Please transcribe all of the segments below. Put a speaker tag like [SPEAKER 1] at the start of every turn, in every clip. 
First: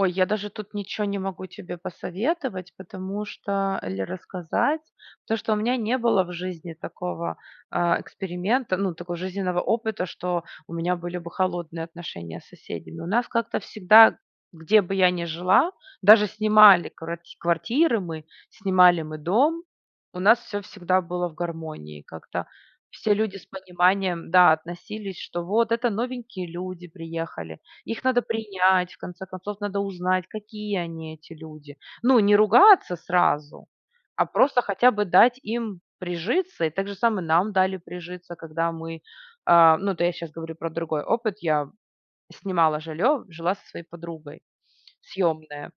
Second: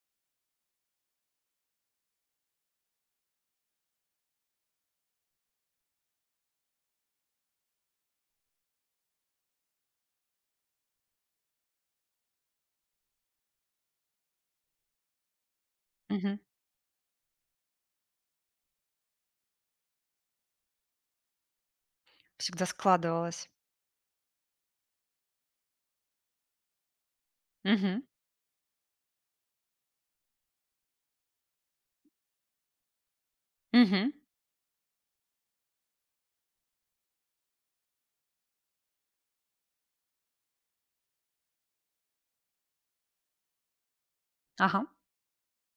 [SPEAKER 1] Ой, я даже тут ниче не могу тебе посоветовать, потому что или рассказать. Потому что у меня не было в жизни такого, э, эксперимента, ну, такого жизненного опыта, что у меня были бы холодные отношения с соседями. У нас как-то всегда, где бы я не жила, даже
[SPEAKER 2] Мгм.
[SPEAKER 1] снимали кварть квартиры мы, снимали мы дом, у нас всё всегда было в гармонии. Как-то
[SPEAKER 2] Всегда
[SPEAKER 1] все люди с
[SPEAKER 2] складывалось.
[SPEAKER 1] пониманием, да, относились, что вот- это новенькие люди приехали,
[SPEAKER 2] Мгм.
[SPEAKER 1] их надо принять, в конце концов, надо узнать, какие они, эти люди. Ну, не ругаться сразу,
[SPEAKER 2] Мгм.
[SPEAKER 1] а просто хотя бы дать им прижиться. И так же самое нам дали прижиться, когда мы, э-э, ну, это я сейчас говорю про другой опыт. Я снимала жилье, жила со своей подругой
[SPEAKER 2] Ага.
[SPEAKER 1] съемная.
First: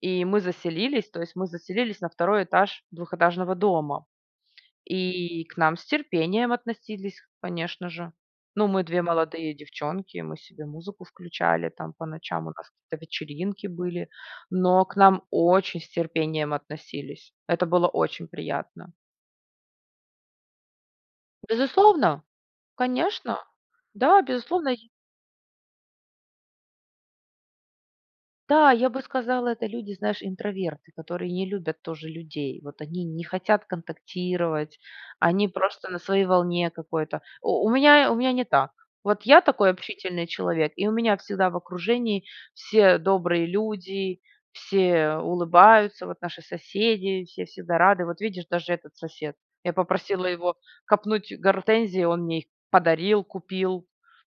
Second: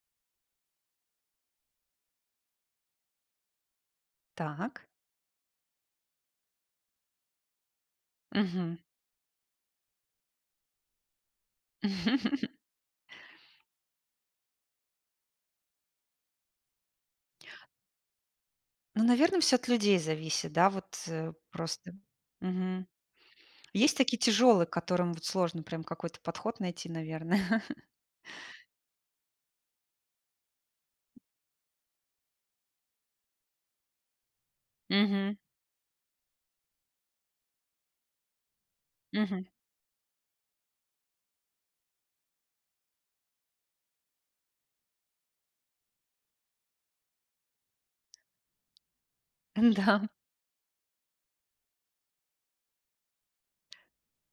[SPEAKER 1] И мы заселились, то есть, мы заселились на 2 этаж двухэтажного дома.
[SPEAKER 2] Так.
[SPEAKER 1] И к нам с терпением относились, конечно же. Ну,
[SPEAKER 2] Мгм.
[SPEAKER 1] мы 2 молодые девчонки, мы себе музыку включали там по ночам, у нас какие-то вечеринки были. Но к нам очень с терпением относились. Это было очень приятно.
[SPEAKER 2] Ну, наверно, всё от людей зависит, да, вот просто.
[SPEAKER 1] Безусловно!
[SPEAKER 2] Мгм.
[SPEAKER 1] Конечно,
[SPEAKER 2] Есть такие
[SPEAKER 1] да,
[SPEAKER 2] тяжелые,
[SPEAKER 1] безусловно
[SPEAKER 2] к
[SPEAKER 1] и
[SPEAKER 2] которым вот сложно прям какой-то подход найти, наверно.
[SPEAKER 1] Да, я бы сказала, это люди, знаешь, интроверты, которые не любят тоже людей. Вот они не хотят контактировать,
[SPEAKER 2] Мгм.
[SPEAKER 1] они просто на своей волне какой-то. У у меня, у меня не так. Вот я
[SPEAKER 2] Мгм.
[SPEAKER 1] такой общительный человек и у меня всегда в окружении все добрые люди, все улыбаются. Вот наши соседи, все всегда рады. Вот видишь, даже этот сосед. Я
[SPEAKER 2] Да
[SPEAKER 1] попросила его копнуть гортензии, он мне их подарил, купил.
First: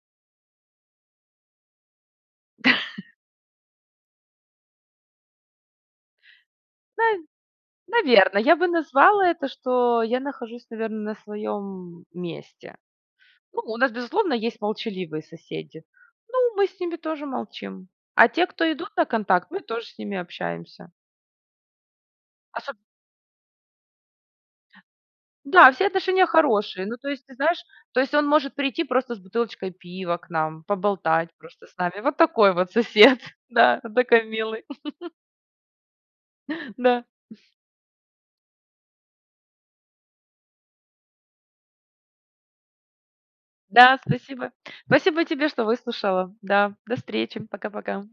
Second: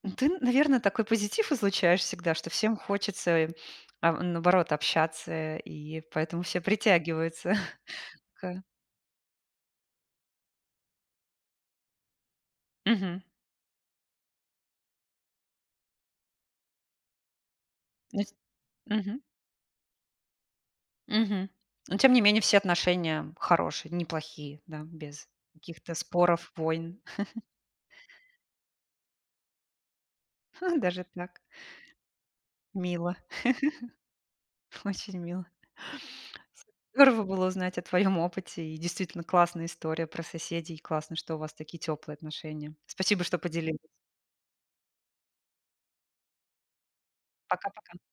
[SPEAKER 2] Ну, ты, наверно, такой позитив излучаешь всегда, что всем хочется, а, наоборот, общаться, э, и поэтому все
[SPEAKER 1] На
[SPEAKER 2] притягиваются.
[SPEAKER 1] наверно, я
[SPEAKER 2] Ага.
[SPEAKER 1] бы назвала это, что я нахожусь, наверно, на своем месте.
[SPEAKER 2] Мгм.
[SPEAKER 1] Ну, у нас, безусловно, есть молчаливые соседи, но мы с ними тоже молчим. А
[SPEAKER 2] Нюс
[SPEAKER 1] те, кто идут на
[SPEAKER 2] Мгм.
[SPEAKER 1] контакт, мы тоже с ними общаемся.
[SPEAKER 2] Мгм. Ну, тем не менее, все
[SPEAKER 1] Особ
[SPEAKER 2] отношения хорошие, неплохие, да, без
[SPEAKER 1] Да, все
[SPEAKER 2] каких-то
[SPEAKER 1] отношения
[SPEAKER 2] споров,
[SPEAKER 1] хорошие. Ну,
[SPEAKER 2] войн.
[SPEAKER 1] то есть, ты знаешь, то есть он может прийти просто с бутылочкой пива к нам,
[SPEAKER 2] Даже
[SPEAKER 1] поболтать
[SPEAKER 2] так.
[SPEAKER 1] просто с нами. Вот такой вот
[SPEAKER 2] Мило.
[SPEAKER 1] сосед, да, такой милый.
[SPEAKER 2] очень мило
[SPEAKER 1] Да.
[SPEAKER 2] Здорово было узнать о твоем опыте. И действительно, классная история про соседей, классно, что у вас такие теплые отношения. Спасибо, что поделилась.
[SPEAKER 1] Да, спасибо. Спасибо тебе, что выслушала. Да, до встречи.
[SPEAKER 2] Пока-пока.
[SPEAKER 1] Пока-пока.